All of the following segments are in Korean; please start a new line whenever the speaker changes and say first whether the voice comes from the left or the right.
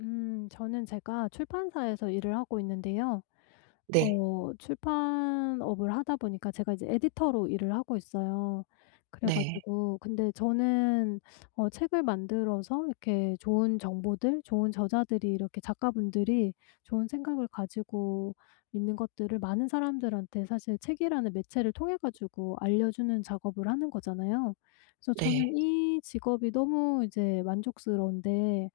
left: 음. 저는 제가 출판사에서 일을 하고 있는데요
right: 네.
left: 어 출판업을 하다 보니까 제가 이제 에디터로 일을 하고 있어요. 그래
right: 네.
left: 가지고 근데 저는 어 책을 만들어서 이렇게 좋은 정보들 좋은 저자들이 이렇게 작가분들이 좋은 생각을 가지고 있는 것들을 많은 사람들한테 사실 책이라는 매체를 통해 가지고 알려주는 작업을 하는 거잖아요. 그래서
right: 네.
left: 저는 이 직업이 너무 이제 만족스러운데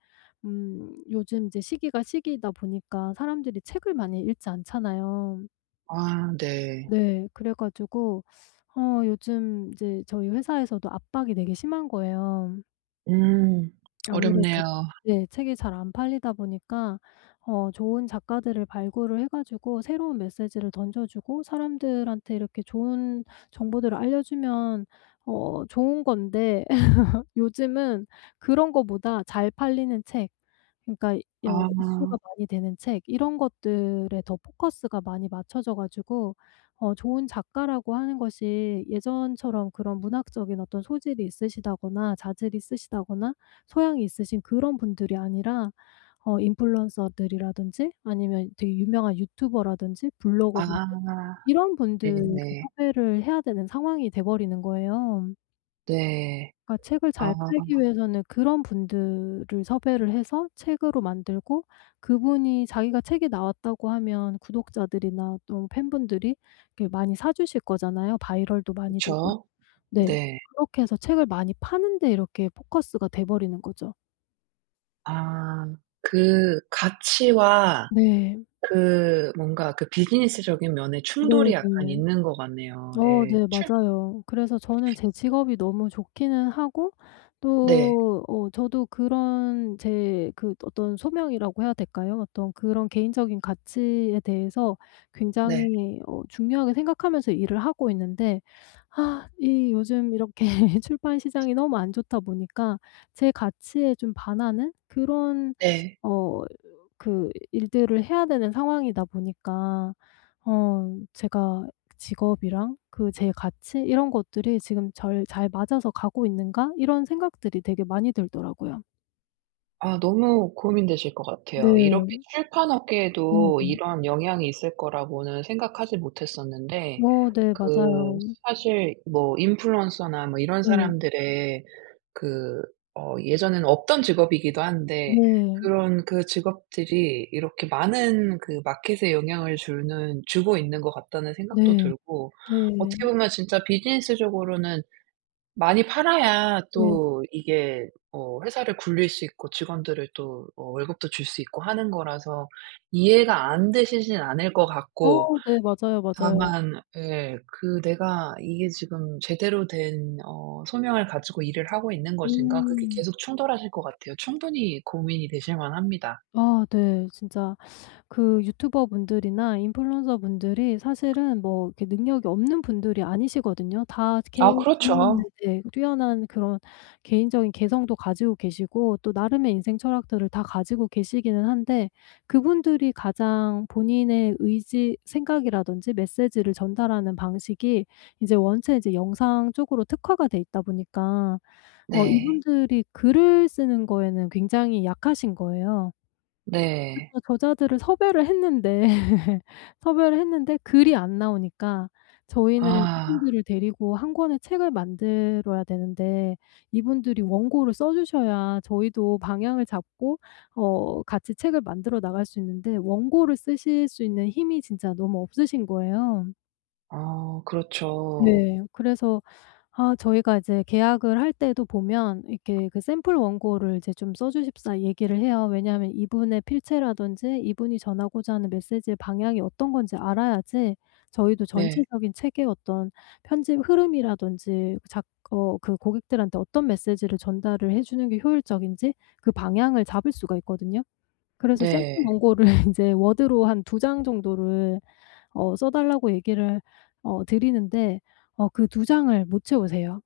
left: 음 요즘 이제 시기가 시기이다 보니까 사람들이 책을 많이 읽지 않잖아요.
right: 아 네.
left: 네. 그래 가지고 어 요즘 이제 저희 회사에서도 압박이 되게 심한 거예요.
right: 음.
left: 아무래도
right: 어렵네요.
left: 예. 책이 잘 안 팔리다 보니까 어 좋은 작가들을 발굴을 해 가지고 새로운 메시지를 던져주고 사람들한테 이렇게 좋은 정보들을 알려주면 어 좋은 건데 요즘은 그런 거보다 잘 팔리는 책, 그러니까 여 이슈가
right: 아.
left: 많이 되는 책, 이런 것들에 더 포커스가 많이 맞춰져 가지고 어 좋은 작가라고 하는 것이 예전처럼 그런 문학적인 어떤 소질이 있으시다거나 자질이 있으시다거나 소양이 있으신 그런 분들이 아니라 어 인플루언서들이라든지 아니면 되게 유명한 유튜버라든지 블로거분들
right: 아.
left: 이런 분들을
right: 네네.
left: 섭외를 해야 되는 상황이 돼 버리는 거예요.
right: 네.
left: 그러니까 책을
right: 아.
left: 잘 팔기 위해서는 그런 분들을 섭외를 해서 책으로 만들고 그분이 자기가 "책에 나왔다."고 하면 구독자들이나 또 팬분들이 이렇게 많이 사 주실 거잖아요 바이럴도 많이 되고.
right: 그쵸.
left: 네.
right: 네.
left: 그렇게 해서 책을 많이 파는 데 이렇게 포커스가 돼 버리는 거죠.
right: 아. 그 가치와
left: 네.
right: 그 뭔가 그 비즈니스적인 면에
left: 네
right: 충돌이 약간
left: 네.
right: 있는 것 같네요.
left: 어
right: 예.
left: 네
right: 출
left: 맞아요. 그래서 저는 제 직업이 너무 좋기는 하고
right: 네.
left: 또 어 저도 그런 제 그 어떤 소명이라고 해야 될까요? 어떤 그런 개인적인 가치에 대해서
right: 네.
left: 굉장히 어 중요하게 생각하면서 일을 하고 있는데 아 이 요즘 이렇게 출판 시장이 너무 안 좋다 보니까 제 가치에 좀 반하는 그런
right: 네.
left: 어 그 일들을 해야 되는 상황이다 보니까 어 제가 직업이랑 그 제 가치 이런 것들이 지금 절 '잘 맞아서 가고 있는가?' 이런 생각들이 되게 많이 들더라고요.
right: 아 너무 고민되실 것 같아요. 이렇게
left: 네.
right: 출판업계에도
left: 네네.
right: 이런 영향이 있을 거라고는 생각하지 못했었는데
left: 어 네
right: 그
left: 맞아요.
right: 사실 뭐 인플루언서나 뭐 이런
left: 네.
right: 사람들의 그 어 예전에는 없던 직업이기도 한데
left: 네.
right: 그런 그 직업들이 이렇게 많은 그 마켓에 영향을 주는 '주고 있는 것 같다.'는 생각도
left: 네.
right: 들고 어떻게
left: 네.
right: 보면 진짜 비즈니스적으로는 많이 팔아야
left: 네.
right: 또 이게 어 회사를 굴릴 수 있고 직원들을 또 어 월급도 줄 수 있고 하는 거라서 이해가 안 되시지는 않을 것 같고.
left: 어 네 맞아요, 맞아요.
right: 다만 예. 그 '내가 이게 지금 제대로 된 어 소명을 가지고 일을 하고 있는 것인가?' 그게
left: 음.
right: 계속 충돌하실 것 같아요. 충분히 고민이 되실 만합니다.
left: 아 네. 진짜 그 유튜버분들이나 인플루언서분들이 사실은 뭐 이렇게 능력이 없는 분들이 아니시거든요. 다 개
right: 아
left: 개인 분들
right: 그렇죠.
left: 네. 뛰어난 그런 개인적인 개성도 가지고 계시고 또 나름의 인생철학들을 다 가지고 계시기는 한데 그분들이 가장 본인의 의지 생각이라든지 메시지를 전달하는 방식이 이제 원체 이제 영상 쪽으로 특화가 돼 있다 보니까 어
right: 네.
left: 이분들이 글을 쓰는 거에는 굉장히 약하신 거예요.
right: 네.
left: 그래서 저자들을 섭외를 했는데 섭외를 했는데 글이 안 나오니까 저희는
right: 아.
left: 이분들을 데리고 1 권의 책을 만들어야 되는데 이분들이 원고를 써 주셔야 저희도 방향을 잡고 어 같이 책을 만들어 나갈 수 있는데 원고를 쓰실 수 있는 힘이 진짜 너무 없으신 거예요.
right: 아. 그렇죠.
left: 네. 그래서 아 저희가 이제 계약을 할 때도 보면 이렇게 그 샘플 원고를 좀 써 주십사 얘기를 해요. 왜냐하면 이분의 필체라든지 이분이 전하고자 하는 메시지의 방향이 어떤 건지 알아야지 저희도
right: 네.
left: 전체적인 책의 어떤 편집 흐름이라든지 작 어 그 고객들한테 어떤 메시지를 전달을 해 주는 게 효율적인지 그 방향을 잡을 수가 있거든요. 그래서 샘플
right: 네.
left: 원고를 인제 워드로 한 2 장 정도를 어 써달라고 얘기를 어 드리는데 어 그 2 장을 못 채우세요.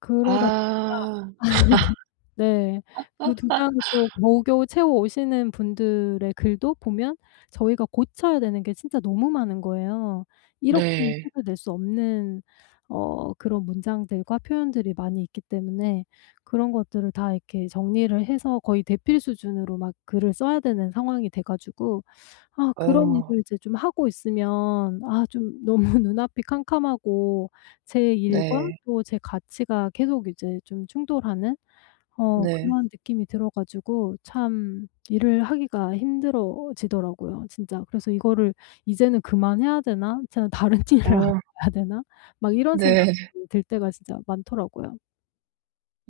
left: 그러다 보니까
right: 아.
left: 네 그 2 장을 또 겨우겨우 채워 오시는 분들의 글도 보면 저희가 고쳐야 되는 게 진짜 너무 많은 거예요. 이렇게는
right: 네.
left: 책을 낼 수 없는 어 그런 문장들과 표현들이 많이 있기 때문에 그런 것들을 다 이렇게 정리를 해서 거의 대필 수준으로 막 글을 써야 되는 상황이 돼 가지고 아 그런
right: 어.
left: 일을 이제 좀 하고 있으면 아 좀 너무 눈앞이 캄캄하고 제 일과
right: 네.
left: 또 제 가치가 계속 이제 좀 충돌하는 어
right: 네.
left: 그러한 느낌이 들어 가지고 참 일을 하기가 힘들어지더라고요 진짜. 그래서 '이거를 이제는 그만해야 되나? 이제는 다른 일을
right: 어.
left: 알아봐야 되나?' 막 이런 생각이
right: 네.
left: 들 때가 진짜 많더라고요.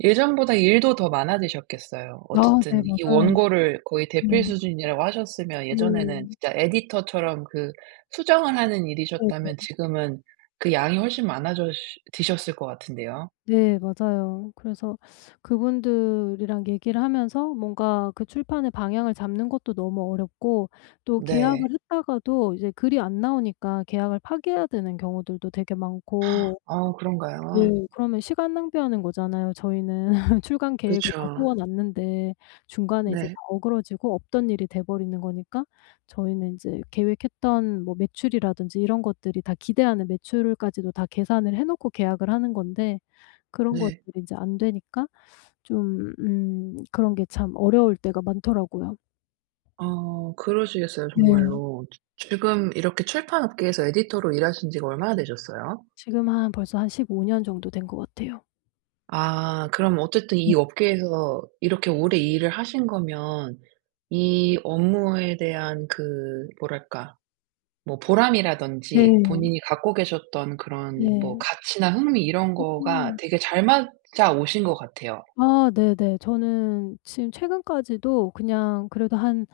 right: 예전보다 일도 더 많아지셨겠어요.
left: 아 네
right: 어쨌든 이
left: 맞아요.
right: 원고를 거의
left: 네.
right: 대필 수준이라고 하셨으면 예전에는
left: 네.
right: 진짜 에디터 처럼 그 수정을 하는
left: 네네.
right: 일이셨다면 지금은 그 양이 훨씬 많아졌 지셨을 것 같은데요.
left: 네 맞아요. 그래서 그분들이랑 얘기를 하면서 뭔가 그 출판의 방향을 잡는 것도 너무 어렵고 또 계약을
right: 네.
left: 했다가도 이제 글이 안 나오니까 계약을 파기해야 되는 경우들도 되게 많고
right: 아 그런가요?
left: 네 그러면 시간 낭비하는 거잖아요 저희는. 출간 계획을
right: 그쵸.
left: 다 세워 놨는데 중간에 이제
right: 네.
left: 어그러지고 없던 일이 돼 버리는 거니까 저희는 이제 계획했던 뭐 매출이라든지 이런 것들이 다 기대하는 매출까지도 다 계산을 해 놓고 계약을 하는 건데 그런
right: 네.
left: 것들이 이제 안 되니까 좀 음 그런 게 참 어려울 때가 많더라고요.
right: 어 그러시겠어요
left: 네.
right: 정말로. 지 지금 이렇게 출판 업계에서 에디터로 일하신지가 얼마나 되셨어요?
left: 지금 한 벌써 한 15 년 정도 된 것 같아요.
right: 아 그럼 어쨌든
left: 네.
right: 이 업계에서 이렇게 오래 일을 하신 거면 이 업무에 대한 그 뭐랄까 뭐 보람이라든지
left: 네.
right: 본인이 갖고 계셨던 그런 뭐
left: 네.
right: 가치나 흥미 이런 거가
left: 음.
right: 되게 잘 맞아 오신 것 같아요.
left: 아 네네. 저는 지금 최근까지도 그냥 그래도 한,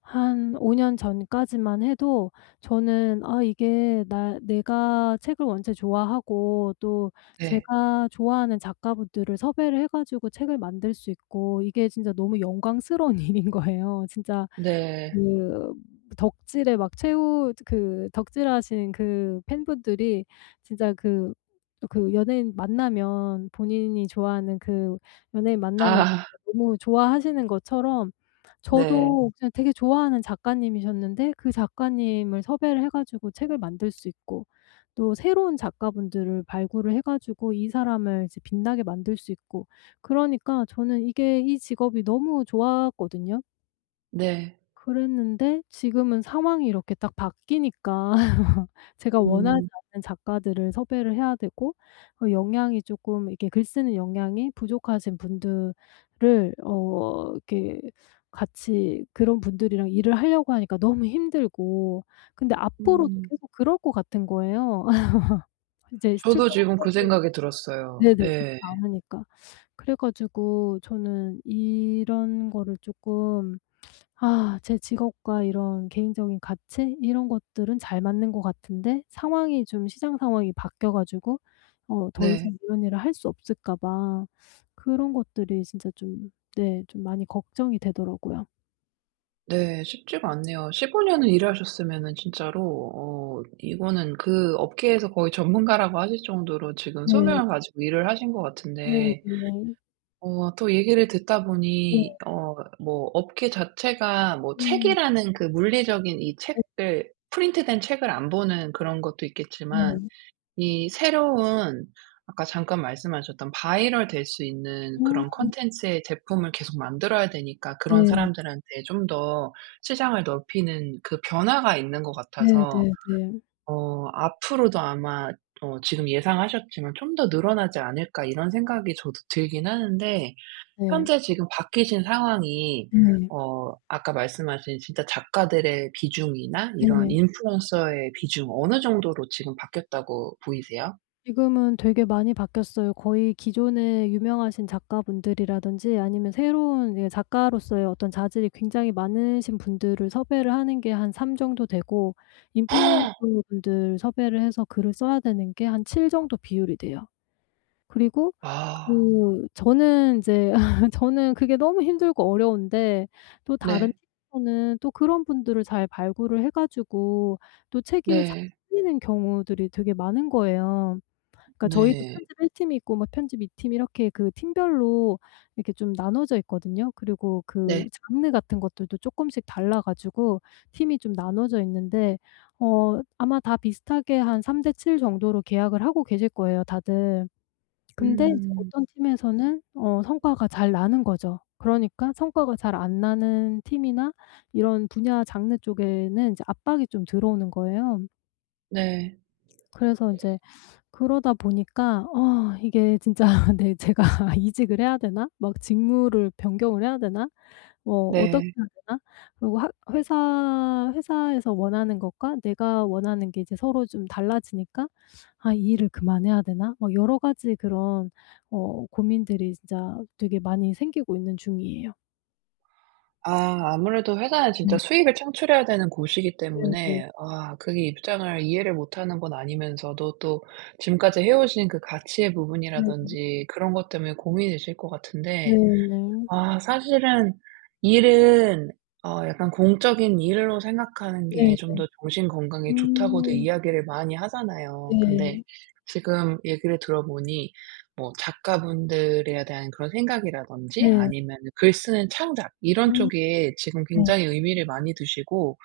left: 한 5 년 전까지만 해도 저는 아 이게 나 내가 책을 원체 좋아하고 또
right: 네.
left: 제가 좋아하는 작가분들을 섭외를 해 가지고 책을 만들 수 있고 이게 진짜 너무 영광스러운 일인 거예요. 진짜
right: 네.
left: 그 덕질의 막 최후 그 덕질하신 그 팬분들이 진짜 그 그 연예인 만나면 본인이 좋아하는 그 연예인 만나면
right: 아.
left: 너무 좋아하시는 것처럼
right: 네.
left: 저도 그게 되게 좋아하는 작가님이셨는데 그 작가님을 섭외를 해 가지고 책을 만들 수 있고 또 새로운 작가분들을 발굴을 해 가지고 이 사람을 이제 빛나게 만들 수 있고. 그러니까 저는 이게 이 직업이 너무 좋았거든요.
right: 네.
left: 그랬는데 지금은 상황이 이렇게 딱 바뀌니까 제가 원하지
right: 음.
left: 않는 작가들을 섭외를 해야 되고 그 역량이 쪼끔 이렇게 글 쓰는 역량이 부족하신 분들을 어 이렇게 같이 그런 분들이랑 일을 하려고 하니까 너무 힘들고 근데 앞으로도
right: 음.
left: 계속 그럴 것 같은 거예요. 이제
right: 저도
left: 출판
right: 지금 그
left: 환경이
right: 생각이 들었어요.
left: 네네 좋지
right: 예.
left: 않으니까. 그래 가지고 저는 이런 거를 쪼끔 아 제 직업과 이런 개인적인 가치 이런 것들은 잘 맞는 것 같은데 상황이 좀 시장 상황이 바뀌어 가지고 어 더 이상
right: 네.
left: 이런 일을 할 수 없을까 봐 그런 것들이 진짜 좀 네 좀 많이 걱정이 되더라고요.
right: 네. 쉽지가 않네요. 15 년을 일하셨으면은 진짜로 어 이거는 그 업계에서 거의 전문가라고 하실 정도로 지금
left: 네.
right: 소명을 가지고 일을 하신 것
left: 네
right: 같은데
left: 네.
right: 어 또 얘기를 듣다
left: 네.
right: 보니 어 뭐 업계 자체가 뭐
left: 음.
right: 책이라는 그 물리적인 이
left: 네.
right: 책을 프린트된 책을 안 보는 그런 것도 있겠지만
left: 네.
right: 이 새로운 아까 잠깐 말씀하셨던 바이럴 될 수 있는 그런
left: 음.
right: 콘텐츠의 제품을 계속 만들어야 되니까 그런
left: 네.
right: 사람들한테 좀 더 시장을 넓히는 그 변화가 있는 것
left: 네
right: 같아서
left: 네 네.
right: 어 앞으로도 아마 어 지금 예상하셨지만 '좀 더 늘어나지 않을까.' 이런 생각이 저도 들긴 하는데
left: 네.
right: 현재 지금 바뀌신 상황이
left: 네.
right: 어 아까 말씀하신 진짜 작가들의 비중이나 이런
left: 네.
right: 인플루언서의 비중 어느 정도로 지금 바뀌었다고 보이세요?
left: 지금은 되게 많이 바뀌었어요. 거의 기존에 유명하신 작가분들이라든지 아니면 새로운 예 작가로서의 어떤 자질이 굉장히 많으신 분들을 섭외를 하는 게 한 3 정도 되고 인플루언서분들 섭외를 해서 글을 써야 되는 게 한 7 정도 비율이 돼요. 그리고
right: 아.
left: 그 저는 이제 저는 그게 너무 힘들고 어려운데 또 다른
right: 네.
left: 팀원은 또 그런 분들을 잘 발굴을 해 가지고 또 책이 잘
right: 네.
left: 풀리는 경우들이 되게 많은 거예요. 그러니까 저희도
right: 네.
left: 편집 1 팀이 있고 막 편집 2 팀 이렇게 그 팀별로 이렇게 좀 나눠져 있거든요. 그리고 그
right: 네.
left: 장르 같은 것들도 쪼끔씩 달라 가지고 팀이 좀 나눠져 있는데 어 아마 다 비슷하게 한 3 대 7 정도로 계약을 하고 계실 거예요 다들. 근데 이제
right: 음.
left: 어떤 팀에서는 어 성과가 잘 나는 거죠. 그러니까 성과가 잘 안 나는 팀이나 이런 분야 장르 쪽에는 이제 압박이 좀 들어오는 거예요.
right: 네.
left: 그래서 이제 그러다 보니까 아 이게 진짜 '내 제가 이직을 해야 되나? 막 직무를 변경을 해야 되나? 뭐 어떻게
right: 네.
left: 해야 되나?' 그리고 하 회사, 회사에서 원하는 것과 내가 원하는 게 이제 서로 좀 달라지니까 '아 이 일을 그만해야 되나?' 막 여러 가지 그런 어 고민들이 진짜 되게 많이 생기고 있는 중이에요.
right: 아 아무래도 회사는
left: 음.
right: 진짜 수익을 창출해야 되는 곳이기
left: 네네.
right: 때문에 아 그게 입장을 이해를 못 하는 건 아니면서도 또 지금까지 해오신 그 가치의
left: 네.
right: 부분이라든지 그런 것 때문에 고민이실 것 같은데,
left: 네예.
right: 아 사실은 일은 어 약간 공적인 일로 생각하는 게
left: 네네.
right: 좀 더 정신 건강에 좋다고도
left: 음.
right: 이야기를 많이 하잖아요. 근데
left: 네.
right: 지금 얘기를 들어보니 뭐 작가분들에 대한 그런 생각이라든지
left: 네.
right: 아니면은 글 쓰는 창작 이런
left: 음.
right: 쪽에 지금
left: 네.
right: 굉장히 의미를 많이 두시고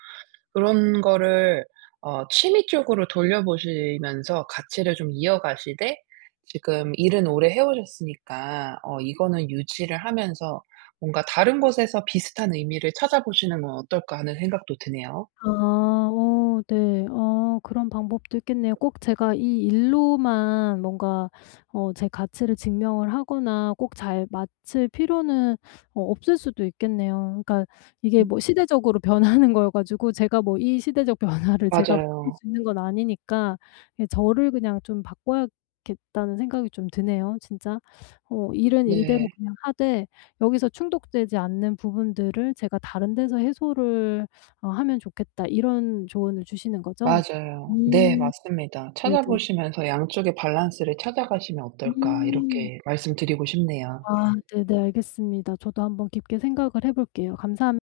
right: 그런 거를 어 취미 쪽으로 돌려보시면서 가치를 좀 이어가시되 지금 일은 오래 해오셨으니까 어 이거는 유지를 하면서 뭔가 다른 곳에서 비슷한 의미를 찾아보시는 건 어떨까 하는 생각도 드네요.
left: 아. 어 네. 어 그런 방법도 있겠네요. 꼭 제가 이 일로만 뭔가 어 제 가치를 증명을 하거나 꼭 잘 맞출 필요는 어 없을 수도 있겠네요. 그러니까 이게
right: 음.
left: 뭐 시대적으로 변하는 거여 가지고 제가 뭐 이 시대적 변화를 제가 바꿀
right: 맞아요.
left: 수 있는 건 아니니까 예 저를 그냥 좀 바꿔야겠다는 생각이 좀 드네요, 진짜. 어 '일은 일대로
right: 네.
left: 그냥 하되 여기서 충족되지 않는 부분들을 제가 다른 데서 해소를 어 하면 좋겠다.' 이런 조언을 주시는 거죠?
right: 맞아요. 네
left: 음.
right: 맞습니다.
left: 네네.
right: 찾아보시면서 양쪽의 밸런스를 찾아가시면 어떨까
left: 음.
right: 이렇게 말씀드리고 싶네요.
left: 아 네네. 알겠습니다. 저도 한번 깊게 생각을 해볼게요. 감사합